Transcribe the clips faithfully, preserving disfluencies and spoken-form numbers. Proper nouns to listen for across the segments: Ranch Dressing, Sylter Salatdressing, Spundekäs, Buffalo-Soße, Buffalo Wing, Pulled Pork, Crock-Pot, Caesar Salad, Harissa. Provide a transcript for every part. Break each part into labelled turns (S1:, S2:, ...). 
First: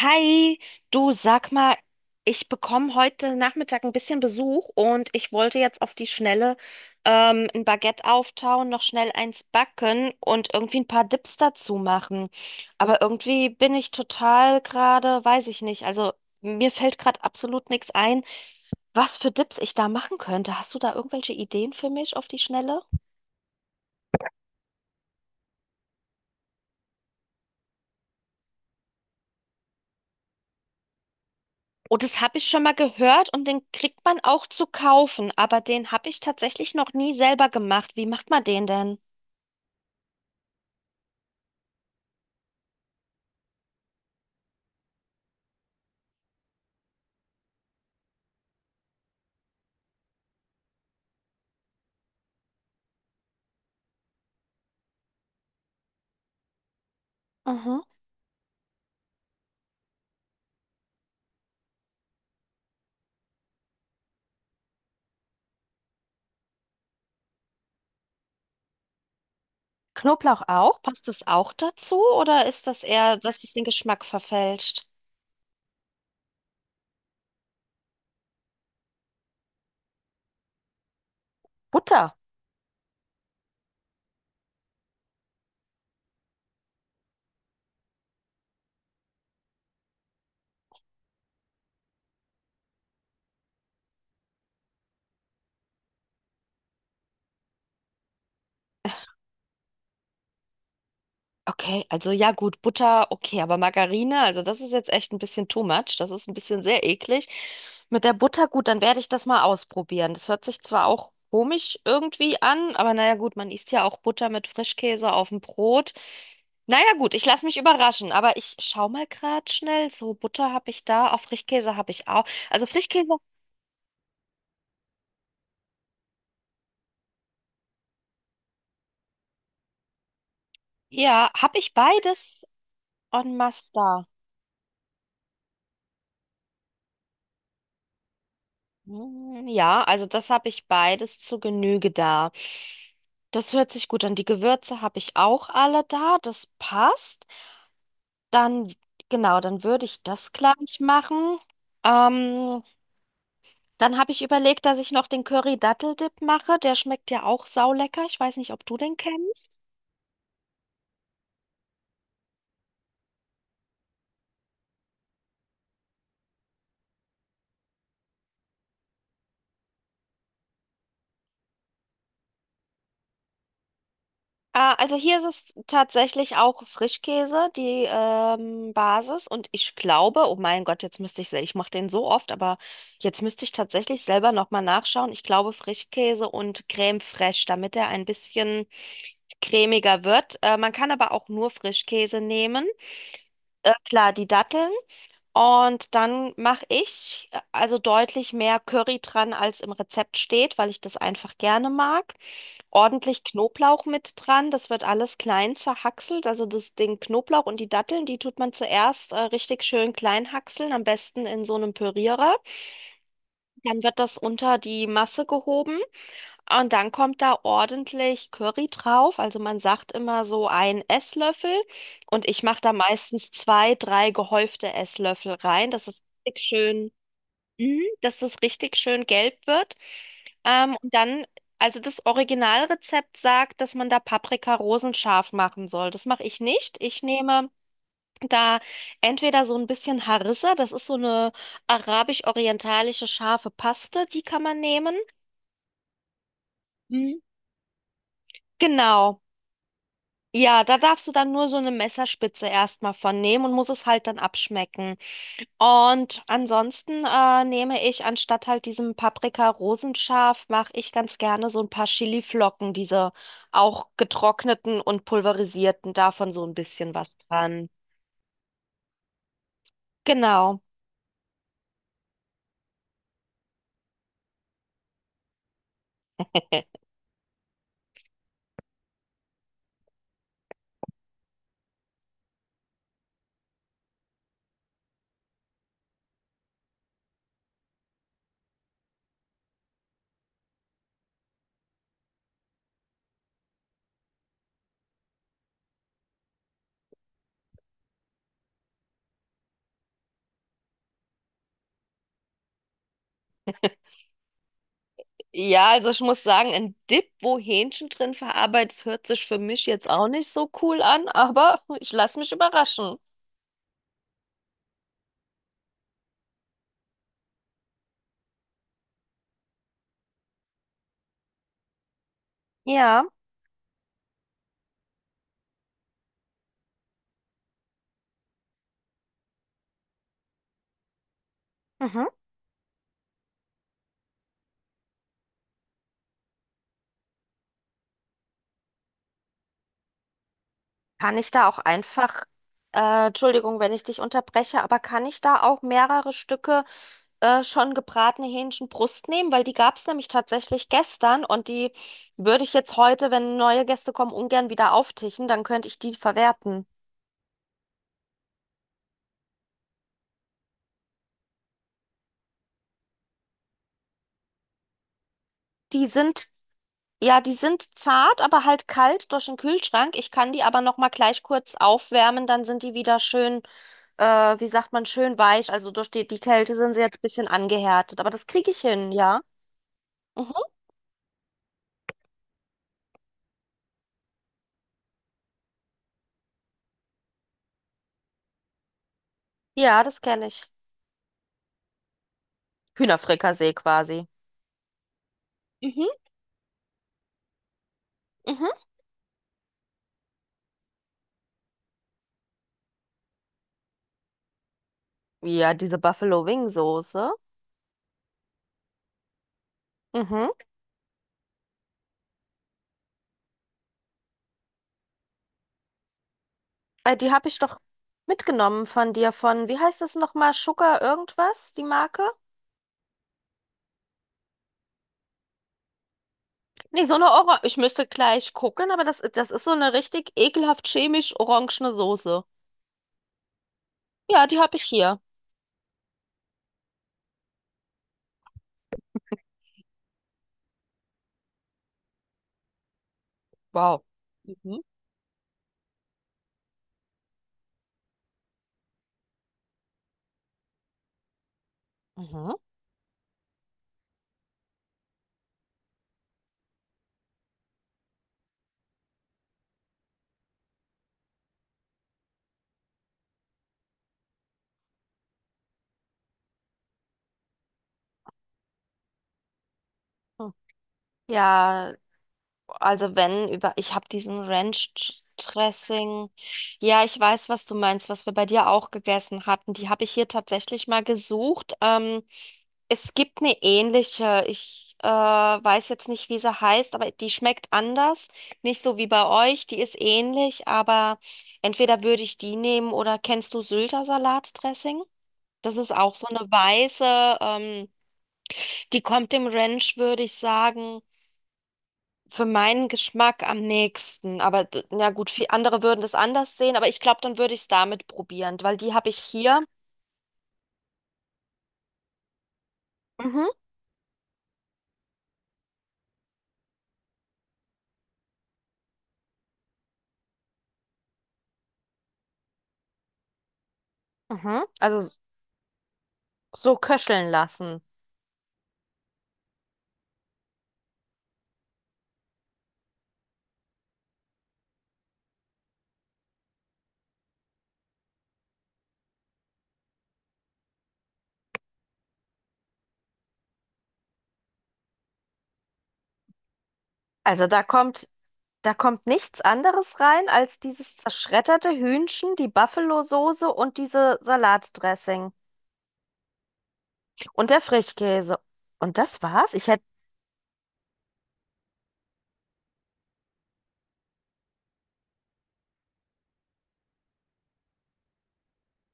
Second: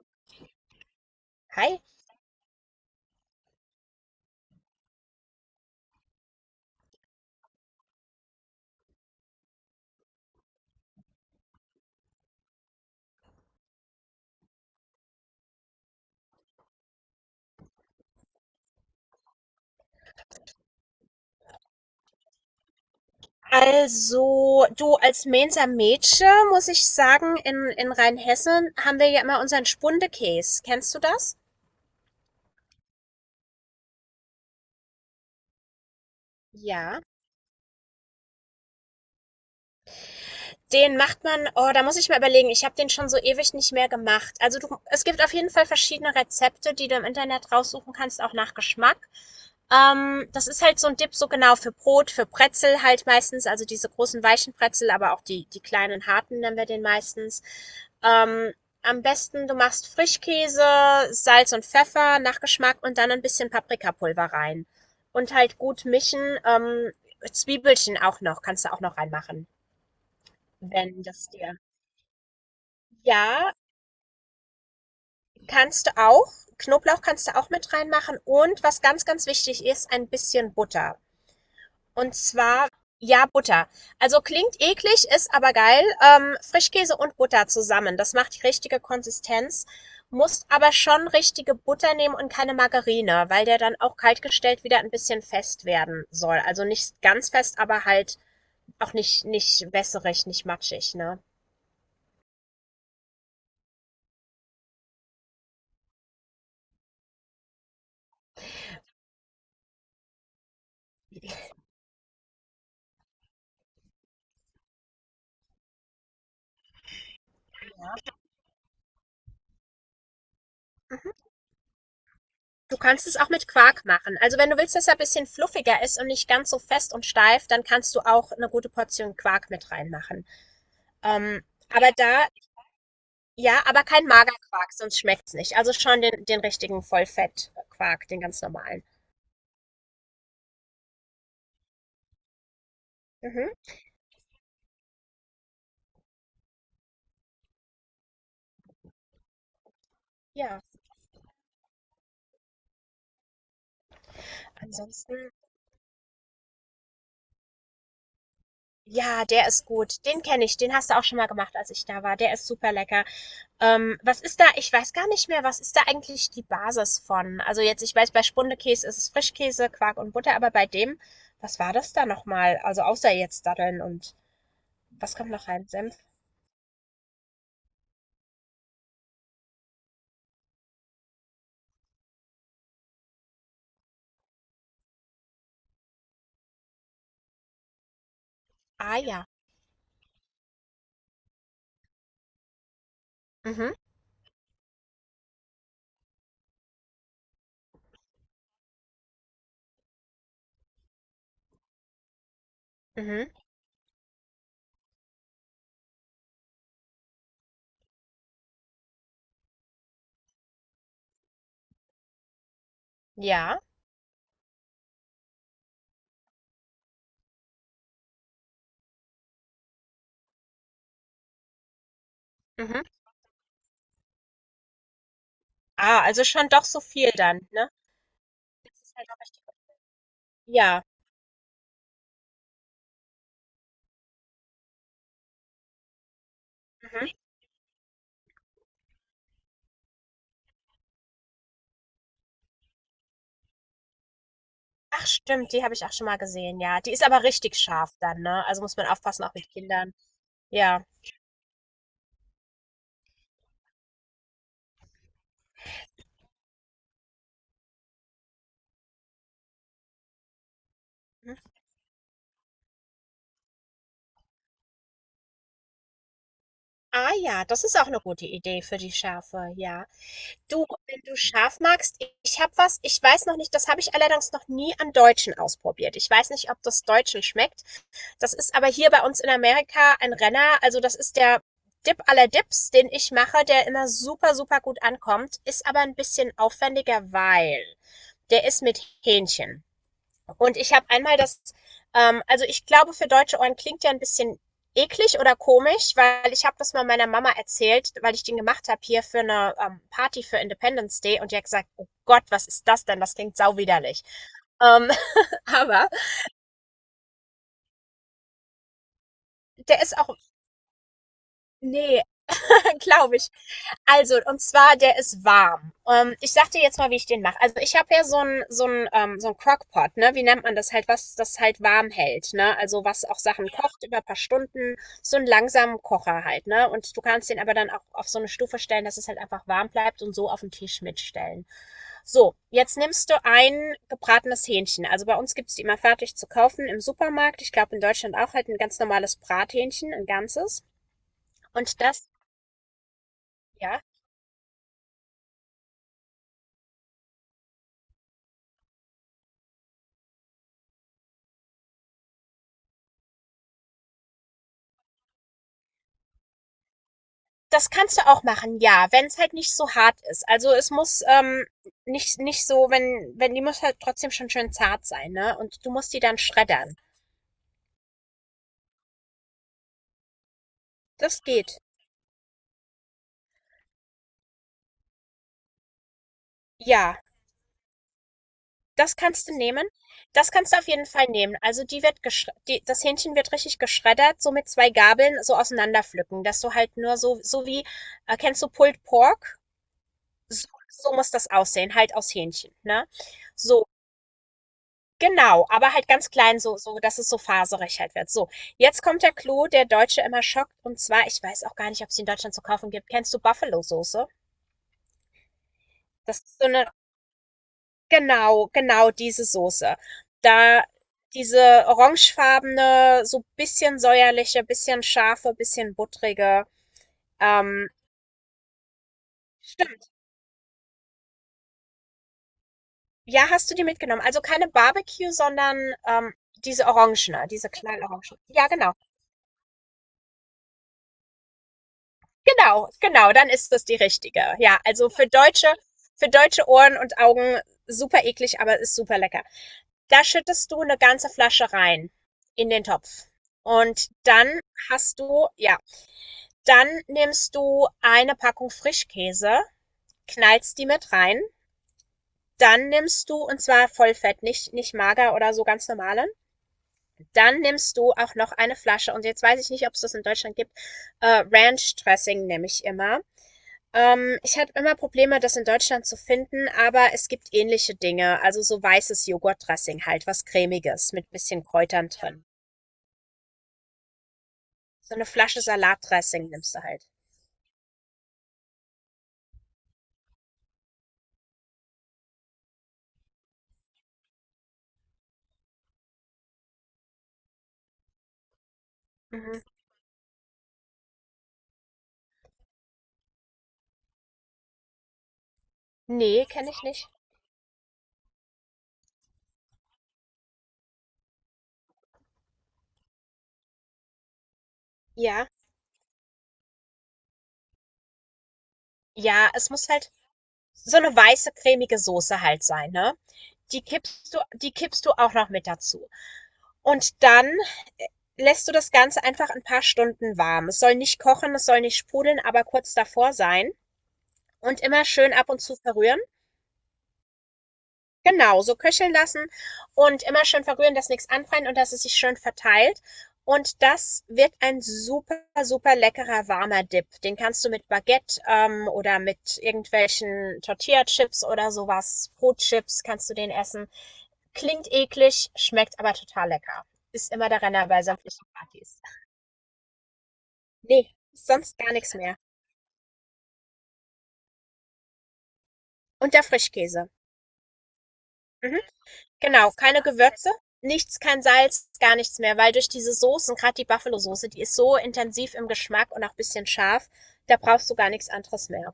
S1: Hi, du sag mal,
S2: Hi.
S1: ich bekomme heute Nachmittag ein bisschen Besuch und ich wollte jetzt auf die Schnelle ähm, ein Baguette auftauen, noch schnell eins backen und irgendwie ein paar Dips dazu machen. Aber irgendwie bin ich total gerade, weiß ich nicht, also mir fällt gerade absolut nichts ein, was für Dips ich da machen könnte. Hast du da irgendwelche Ideen für mich auf die Schnelle?
S2: Also, du, als Mainzer Mädchen muss ich sagen, in, in Rheinhessen haben wir ja immer unseren Spundekäs. Kennst du das?
S1: Oh, das habe ich schon mal gehört und den kriegt man auch zu kaufen, aber den habe ich tatsächlich noch
S2: Ja.
S1: nie selber gemacht. Wie macht man den denn?
S2: Den macht man, oh, da muss ich mal überlegen. Ich habe den schon so ewig nicht mehr gemacht. Also du, es gibt auf jeden Fall verschiedene Rezepte, die du im Internet raussuchen kannst, auch nach Geschmack. Ähm, das ist halt so ein Dip, so genau für Brot, für Brezel halt meistens, also diese großen weichen Brezel, aber auch die, die kleinen harten nennen wir den meistens.
S1: Mhm.
S2: Ähm, Am besten, du machst Frischkäse, Salz und Pfeffer nach Geschmack und dann ein bisschen Paprikapulver rein. Und halt gut mischen. Ähm, Zwiebelchen auch noch, kannst du auch noch reinmachen.
S1: Knoblauch auch?
S2: Wenn
S1: Passt das
S2: das
S1: auch
S2: dir,
S1: dazu oder ist das eher, dass es
S2: ja,
S1: den Geschmack verfälscht?
S2: kannst du auch. Knoblauch kannst du auch mit reinmachen und was ganz, ganz wichtig ist, ein bisschen Butter.
S1: Butter.
S2: Und zwar, ja, Butter. Also klingt eklig, ist aber geil. Ähm, Frischkäse und Butter zusammen. Das macht die richtige Konsistenz. Musst aber schon richtige Butter nehmen und keine Margarine, weil der dann auch kaltgestellt wieder ein bisschen fest werden soll. Also nicht ganz fest, aber halt auch nicht, nicht wässerig, nicht matschig, ne?
S1: Okay, also ja gut, Butter, okay, aber Margarine, also das ist jetzt echt ein bisschen too much. Das ist ein bisschen sehr eklig. Mit der Butter, gut, dann werde ich das mal ausprobieren. Das hört sich zwar auch komisch irgendwie an, aber naja gut, man isst ja auch Butter mit Frischkäse auf dem Brot. Naja gut, ich lasse mich überraschen, aber ich schau mal gerade schnell. So, Butter habe ich da, auch Frischkäse habe ich auch. Also
S2: Du kannst
S1: Frischkäse,
S2: es auch mit Quark machen. Also wenn du willst, dass er ein bisschen fluffiger ist und nicht ganz so fest und steif, dann kannst du auch eine gute Portion Quark mit reinmachen.
S1: ja,
S2: Ähm,
S1: habe ich
S2: aber da,
S1: beides en
S2: ja,
S1: masse
S2: aber kein
S1: da.
S2: Magerquark, sonst schmeckt's nicht. Also schon den, den richtigen Vollfettquark, den ganz normalen.
S1: Hm, ja, also das habe ich beides zu Genüge da. Das
S2: Mhm.
S1: hört sich gut an. Die Gewürze habe ich auch alle da, das passt. Dann, genau, dann würde ich das
S2: Ja,
S1: gleich machen. Ähm, Dann habe ich überlegt, dass ich noch den
S2: ansonsten,
S1: Curry-Dattel-Dip mache. Der schmeckt ja auch saulecker. Ich weiß nicht, ob du den
S2: ja, der
S1: kennst.
S2: ist gut. Den kenne ich. Den hast du auch schon mal gemacht, als ich da war. Der ist super lecker. Ähm, was ist da Ich weiß gar nicht mehr, was ist da eigentlich die Basis von? Also jetzt, ich weiß, bei Spundekäse ist es Frischkäse, Quark und Butter, aber bei dem, was war das da nochmal? Also außer jetzt Datteln und
S1: Ah, also
S2: was
S1: hier
S2: kommt noch
S1: ist es
S2: rein? Senf?
S1: tatsächlich auch Frischkäse, die ähm, Basis. Und ich glaube, oh mein Gott, jetzt müsste ich, se- ich mache den so oft, aber jetzt müsste ich tatsächlich selber nochmal nachschauen. Ich glaube Frischkäse und Creme fraiche, damit er ein bisschen
S2: Ah ja.
S1: cremiger wird. Äh, man kann aber auch nur Frischkäse nehmen.
S2: Mhm,
S1: Äh, klar, die Datteln. Und dann mache ich äh, also deutlich mehr Curry dran, als im Rezept steht, weil ich das einfach gerne mag. Ordentlich
S2: mhm,
S1: Knoblauch mit dran, das wird alles klein zerhackselt. Also das, den Knoblauch und die Datteln, die tut man zuerst äh, richtig schön klein hackseln, am besten in so einem Pürierer.
S2: ja.
S1: Dann wird das unter die Masse gehoben. Und dann kommt da ordentlich Curry drauf. Also man sagt immer so ein Esslöffel. Und ich mache da
S2: Mhm.
S1: meistens zwei, drei gehäufte Esslöffel rein, dass es
S2: Ah, also
S1: richtig
S2: schon doch so
S1: schön,
S2: viel dann, ne?
S1: mhm, dass es richtig
S2: Das ist
S1: schön
S2: halt auch richtig.
S1: gelb wird. Ähm,
S2: Ja.
S1: und dann, also das Originalrezept sagt, dass man da Paprika rosenscharf machen soll. Das mache ich nicht. Ich
S2: Mhm.
S1: nehme da entweder so ein bisschen Harissa, das ist so eine arabisch-orientalische scharfe Paste, die kann man nehmen.
S2: Ach stimmt, die habe ich auch schon mal gesehen, ja. Die ist
S1: Mhm.
S2: aber richtig scharf dann, ne? Also muss man
S1: Genau.
S2: aufpassen, auch mit Kindern.
S1: Ja, da
S2: Ja.
S1: darfst du dann nur so eine Messerspitze erstmal von nehmen und musst es halt dann abschmecken. Und ansonsten äh, nehme ich anstatt halt diesem Paprika-Rosenscharf, mache ich ganz
S2: Mhm.
S1: gerne so ein paar Chiliflocken, diese auch getrockneten und pulverisierten, davon so ein bisschen
S2: Ah
S1: was
S2: ja, das
S1: dran.
S2: ist auch eine gute Idee für die Schärfe, ja.
S1: Genau.
S2: Du, wenn du scharf magst, ich habe was, ich weiß noch nicht, das habe ich allerdings noch nie an Deutschen ausprobiert. Ich weiß nicht, ob
S1: Äh,
S2: das Deutschen schmeckt. Das ist aber hier bei uns in Amerika ein Renner. Also das ist der Dip aller Dips, den ich mache, der immer super, super gut ankommt, ist aber ein bisschen aufwendiger, weil der ist mit Hähnchen. Und ich habe einmal das, ähm, also ich glaube, für deutsche Ohren klingt ja ein bisschen eklig oder komisch, weil ich habe das mal meiner Mama erzählt, weil ich den gemacht habe hier für eine ähm, Party für Independence Day und die hat gesagt, oh Gott, was ist das denn? Das klingt sauwiderlich. Ähm,
S1: Ja,
S2: aber
S1: also ich muss sagen, ein Dip, wo Hähnchen drin verarbeitet, ist, hört sich für mich
S2: der
S1: jetzt
S2: ist
S1: auch
S2: auch,
S1: nicht so cool an, aber ich
S2: nee,
S1: lasse mich überraschen.
S2: glaube ich. Also, und zwar, der ist warm. Ähm, ich sag dir jetzt mal, wie ich den mache. Also, ich habe ja so ein so ein ähm, so ein Crock-Pot, ne? Wie nennt man das halt? Was das halt warm hält, ne? Also,
S1: Ja.
S2: was auch Sachen kocht über ein paar Stunden. So einen langsamen Kocher halt, ne? Und du kannst den aber dann auch auf so eine Stufe stellen, dass es halt einfach warm bleibt und so auf den Tisch mitstellen.
S1: Mhm.
S2: So, jetzt nimmst du ein gebratenes Hähnchen. Also, bei uns gibt's die immer fertig zu kaufen im Supermarkt. Ich glaube, in Deutschland auch halt ein ganz normales Brathähnchen, ein ganzes.
S1: Kann ich da auch
S2: Und das,
S1: einfach, äh, Entschuldigung, wenn
S2: ja.
S1: ich dich unterbreche, aber kann ich da auch mehrere Stücke äh, schon gebratene Hähnchenbrust nehmen? Weil die gab es nämlich tatsächlich gestern und die würde ich jetzt heute, wenn neue Gäste kommen, ungern wieder auftischen, dann könnte ich die verwerten.
S2: Das kannst du auch machen, ja, wenn es halt nicht so hart ist. Also, es muss, ähm, nicht nicht so, wenn wenn die muss halt trotzdem schon schön zart sein, ne? Und du
S1: Die
S2: musst die dann
S1: sind,
S2: schreddern.
S1: ja, die sind zart, aber halt kalt durch den Kühlschrank. Ich kann die aber noch mal
S2: Das
S1: gleich kurz
S2: geht.
S1: aufwärmen, dann sind die wieder schön, äh, wie sagt man, schön weich. Also durch die, die Kälte sind sie jetzt ein
S2: Ja,
S1: bisschen angehärtet, aber das kriege ich hin,
S2: das
S1: ja.
S2: kannst du nehmen. Das
S1: Mhm.
S2: kannst du auf jeden Fall nehmen. Also, die wird geschre die das Hähnchen wird richtig geschreddert, so mit zwei Gabeln so auseinanderpflücken, dass du halt nur so so wie äh, kennst du Pulled Pork?
S1: Ja, das kenne ich.
S2: So so muss das aussehen, halt aus Hähnchen, ne?
S1: Hühnerfrikassee
S2: So,
S1: quasi.
S2: genau, aber
S1: Mhm,
S2: halt ganz klein, so so dass es so faserig halt wird. So,
S1: mhm.
S2: jetzt kommt der Clou, der Deutsche immer schockt. Und zwar, ich weiß auch gar nicht, ob es in Deutschland zu kaufen gibt. Kennst du Buffalo-Soße?
S1: Ja, diese
S2: Das
S1: Buffalo
S2: ist so
S1: Wing
S2: eine,
S1: Soße.
S2: genau, genau diese Soße.
S1: Mhm.
S2: Da diese orangefarbene, so bisschen säuerliche, bisschen scharfe, bisschen buttrige.
S1: Äh, die habe ich doch
S2: Ähm,
S1: mitgenommen von dir von, wie heißt
S2: stimmt.
S1: das nochmal? Sugar irgendwas, die Marke?
S2: Ja, hast du die mitgenommen? Also keine Barbecue, sondern ähm, diese
S1: Nee, so eine
S2: orangene,
S1: Orange.
S2: diese
S1: Ich müsste
S2: knallorange.
S1: gleich
S2: Ja,
S1: gucken,
S2: genau.
S1: aber das, das ist so eine richtig ekelhaft chemisch orangene Soße.
S2: Genau, genau, dann ist das die richtige.
S1: Ja, die habe
S2: Ja,
S1: ich
S2: also
S1: hier.
S2: für deutsche, für deutsche Ohren und Augen super eklig, aber ist super lecker. Da schüttest du eine ganze Flasche rein in den Topf.
S1: Wow.
S2: Und dann
S1: Mhm.
S2: hast du, ja, dann nimmst du eine Packung Frischkäse, knallst die mit rein.
S1: Mhm.
S2: Dann nimmst du, und zwar Vollfett, nicht, nicht mager oder so, ganz normalen. Dann nimmst du auch noch eine Flasche, und jetzt weiß ich nicht, ob es das in Deutschland gibt, äh, Ranch Dressing nehme ich immer. Ähm, ich hatte immer Probleme, das in Deutschland zu finden, aber es gibt ähnliche Dinge. Also so weißes Joghurtdressing halt, was
S1: Hm.
S2: Cremiges mit bisschen
S1: Ja,
S2: Kräutern drin.
S1: also wenn über, ich habe diesen Ranch
S2: So eine Flasche
S1: Dressing.
S2: Salatdressing nimmst du
S1: Ja,
S2: halt.
S1: ich weiß, was du meinst, was wir bei dir auch gegessen hatten. Die habe ich hier tatsächlich mal gesucht. Ähm, es gibt eine ähnliche. Ich äh, weiß jetzt nicht, wie sie heißt, aber die schmeckt anders. Nicht so wie bei
S2: Mhm.
S1: euch. Die ist ähnlich, aber entweder würde ich die nehmen oder kennst du Sylter Salatdressing? Das ist auch so eine
S2: Nee, kenne ich nicht.
S1: weiße. Ähm, die kommt dem Ranch, würde ich sagen, für meinen Geschmack am nächsten. Aber d- na gut,
S2: Ja.
S1: viele andere würden das anders sehen, aber ich glaube, dann würde ich es damit probieren, weil die habe ich
S2: Ja,
S1: hier.
S2: es muss halt so eine weiße, cremige Soße halt sein, ne?
S1: Mhm,
S2: die kippst du, die kippst du auch noch mit dazu. Und dann äh, lässt du das Ganze einfach ein paar Stunden warm. Es soll nicht kochen, es soll nicht sprudeln, aber kurz davor sein.
S1: mhm.
S2: Und
S1: Also
S2: immer
S1: s-
S2: schön ab und zu verrühren.
S1: so köcheln lassen.
S2: Genau, so köcheln lassen und immer schön verrühren, dass nichts anbrennt und dass es sich schön verteilt. Und das wird ein super, super leckerer warmer Dip. Den kannst du mit Baguette ähm, oder mit irgendwelchen Tortilla-Chips oder sowas, Brotchips kannst du den essen. Klingt eklig, schmeckt aber total lecker. Ist
S1: Also
S2: immer der
S1: da
S2: Renner bei
S1: kommt,
S2: sämtlichen
S1: da
S2: Partys.
S1: kommt nichts anderes rein als dieses
S2: Nee,
S1: zerschredderte
S2: sonst gar nichts
S1: Hühnchen,
S2: mehr.
S1: die Buffalo-Soße und diese Salatdressing
S2: Und der Frischkäse.
S1: und der Frischkäse.
S2: Mhm.
S1: Und das war's. Ich
S2: Genau,
S1: hätte,
S2: keine Gewürze, nichts, kein Salz, gar nichts mehr, weil durch diese Soßen, gerade die Buffalo-Soße, die ist so intensiv im Geschmack und auch ein bisschen scharf, da brauchst du gar nichts anderes mehr.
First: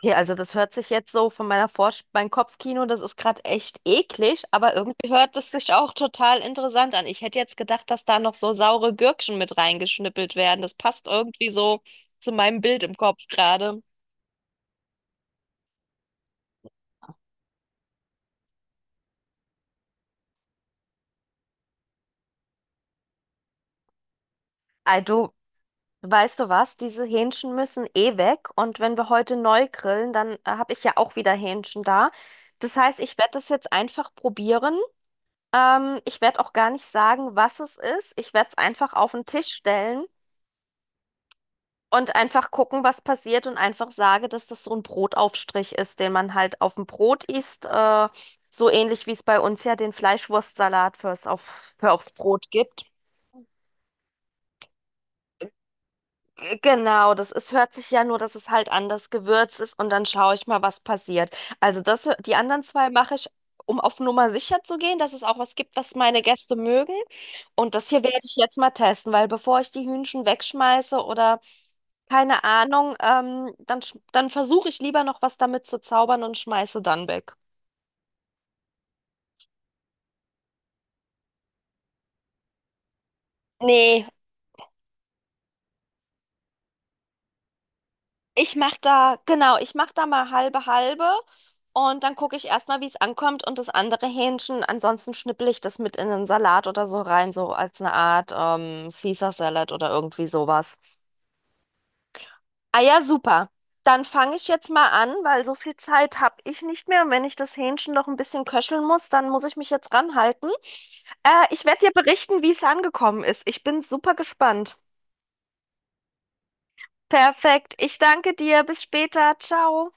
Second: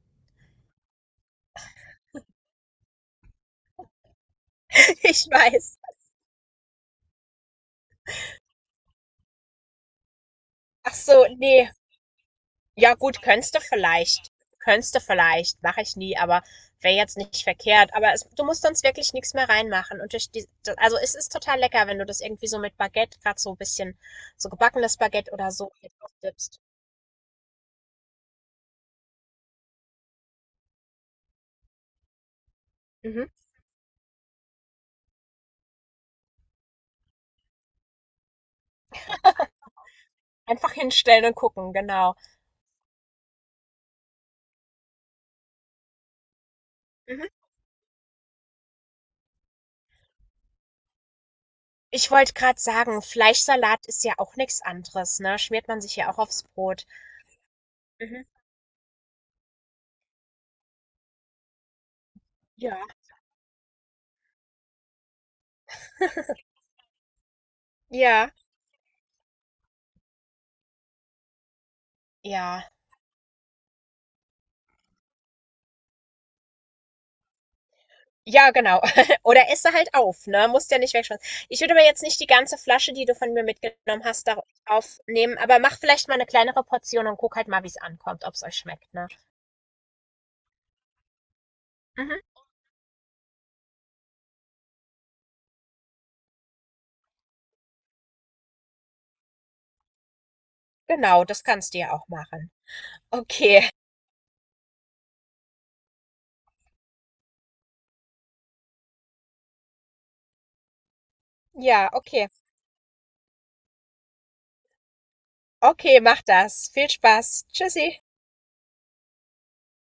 S1: okay, also das hört sich jetzt so von meiner Vorst, mein Kopfkino, das ist gerade echt eklig, aber irgendwie
S2: Ich
S1: hört es sich
S2: weiß.
S1: auch total interessant an. Ich hätte jetzt gedacht, dass da noch so saure Gürkchen mit reingeschnippelt werden. Das
S2: Ach
S1: passt
S2: so,
S1: irgendwie
S2: nee,
S1: so zu meinem Bild
S2: ja
S1: im
S2: gut,
S1: Kopf
S2: könntest du
S1: gerade.
S2: vielleicht. Könntest du vielleicht, mache ich nie, aber wäre jetzt nicht verkehrt. Aber es, du musst sonst wirklich nichts mehr reinmachen. Und durch die, da- also es ist total lecker, wenn du das irgendwie so mit Baguette, gerade so ein bisschen so gebackenes
S1: Ey, du,
S2: Baguette oder so mit
S1: weißt du
S2: aufdippst.
S1: was? Diese Hähnchen müssen eh weg und wenn wir heute neu grillen, dann äh, habe ich ja auch wieder Hähnchen da. Das heißt, ich
S2: Mhm.
S1: werde das jetzt einfach probieren. Ähm, ich werde auch gar nicht sagen, was es ist. Ich werde es einfach auf den Tisch stellen.
S2: Einfach hinstellen und gucken,
S1: Und
S2: genau.
S1: einfach gucken, was passiert und einfach sage, dass das so ein Brotaufstrich ist, den man halt auf dem Brot
S2: Mhm.
S1: isst. Äh, so ähnlich wie es bei uns ja den Fleischwurstsalat fürs auf, für aufs
S2: Ich wollte
S1: Brot
S2: gerade
S1: gibt.
S2: sagen, Fleischsalat ist ja auch nichts anderes, ne? Schmiert man sich ja auch aufs
S1: G-
S2: Brot.
S1: Genau, das ist, hört sich ja nur,
S2: Mhm.
S1: dass es halt anders gewürzt ist und dann schaue ich mal, was passiert. Also das, die anderen
S2: Ja.
S1: zwei mache ich, um auf Nummer sicher zu gehen, dass es auch was gibt, was meine Gäste mögen. Und das hier werde
S2: Ja.
S1: ich jetzt mal testen, weil bevor ich die Hühnchen wegschmeiße oder keine
S2: Ja.
S1: Ahnung, ähm, dann, sch- dann versuche ich lieber noch was damit zu zaubern und schmeiße dann weg.
S2: Ja, genau. Oder esse halt auf, ne? Musst ja nicht wegschmeißen. Ich würde mir jetzt nicht die ganze Flasche, die du von mir mitgenommen
S1: Nee,
S2: hast, darauf aufnehmen, aber mach vielleicht mal eine kleinere Portion und guck halt mal, wie es ankommt, ob es
S1: ich
S2: euch
S1: mach
S2: schmeckt, ne?
S1: da, genau, ich mach da mal halbe halbe und dann
S2: Mhm.
S1: gucke ich erstmal, wie es ankommt und das andere Hähnchen, ansonsten schnippel ich das mit in den Salat oder so rein, so als eine Art ähm, Caesar Salad oder irgendwie sowas.
S2: Genau, das kannst du ja auch machen.
S1: Ah ja, super.
S2: Okay.
S1: Dann fange ich jetzt mal an, weil so viel Zeit habe ich nicht mehr. Und wenn ich das Hähnchen noch ein bisschen köcheln muss, dann muss ich mich jetzt ranhalten. Äh, ich werde
S2: Ja,
S1: dir
S2: okay.
S1: berichten, wie es angekommen ist. Ich bin super gespannt.
S2: Okay, mach das. Viel Spaß.
S1: Perfekt. Ich
S2: Tschüssi.
S1: danke dir. Bis später. Ciao.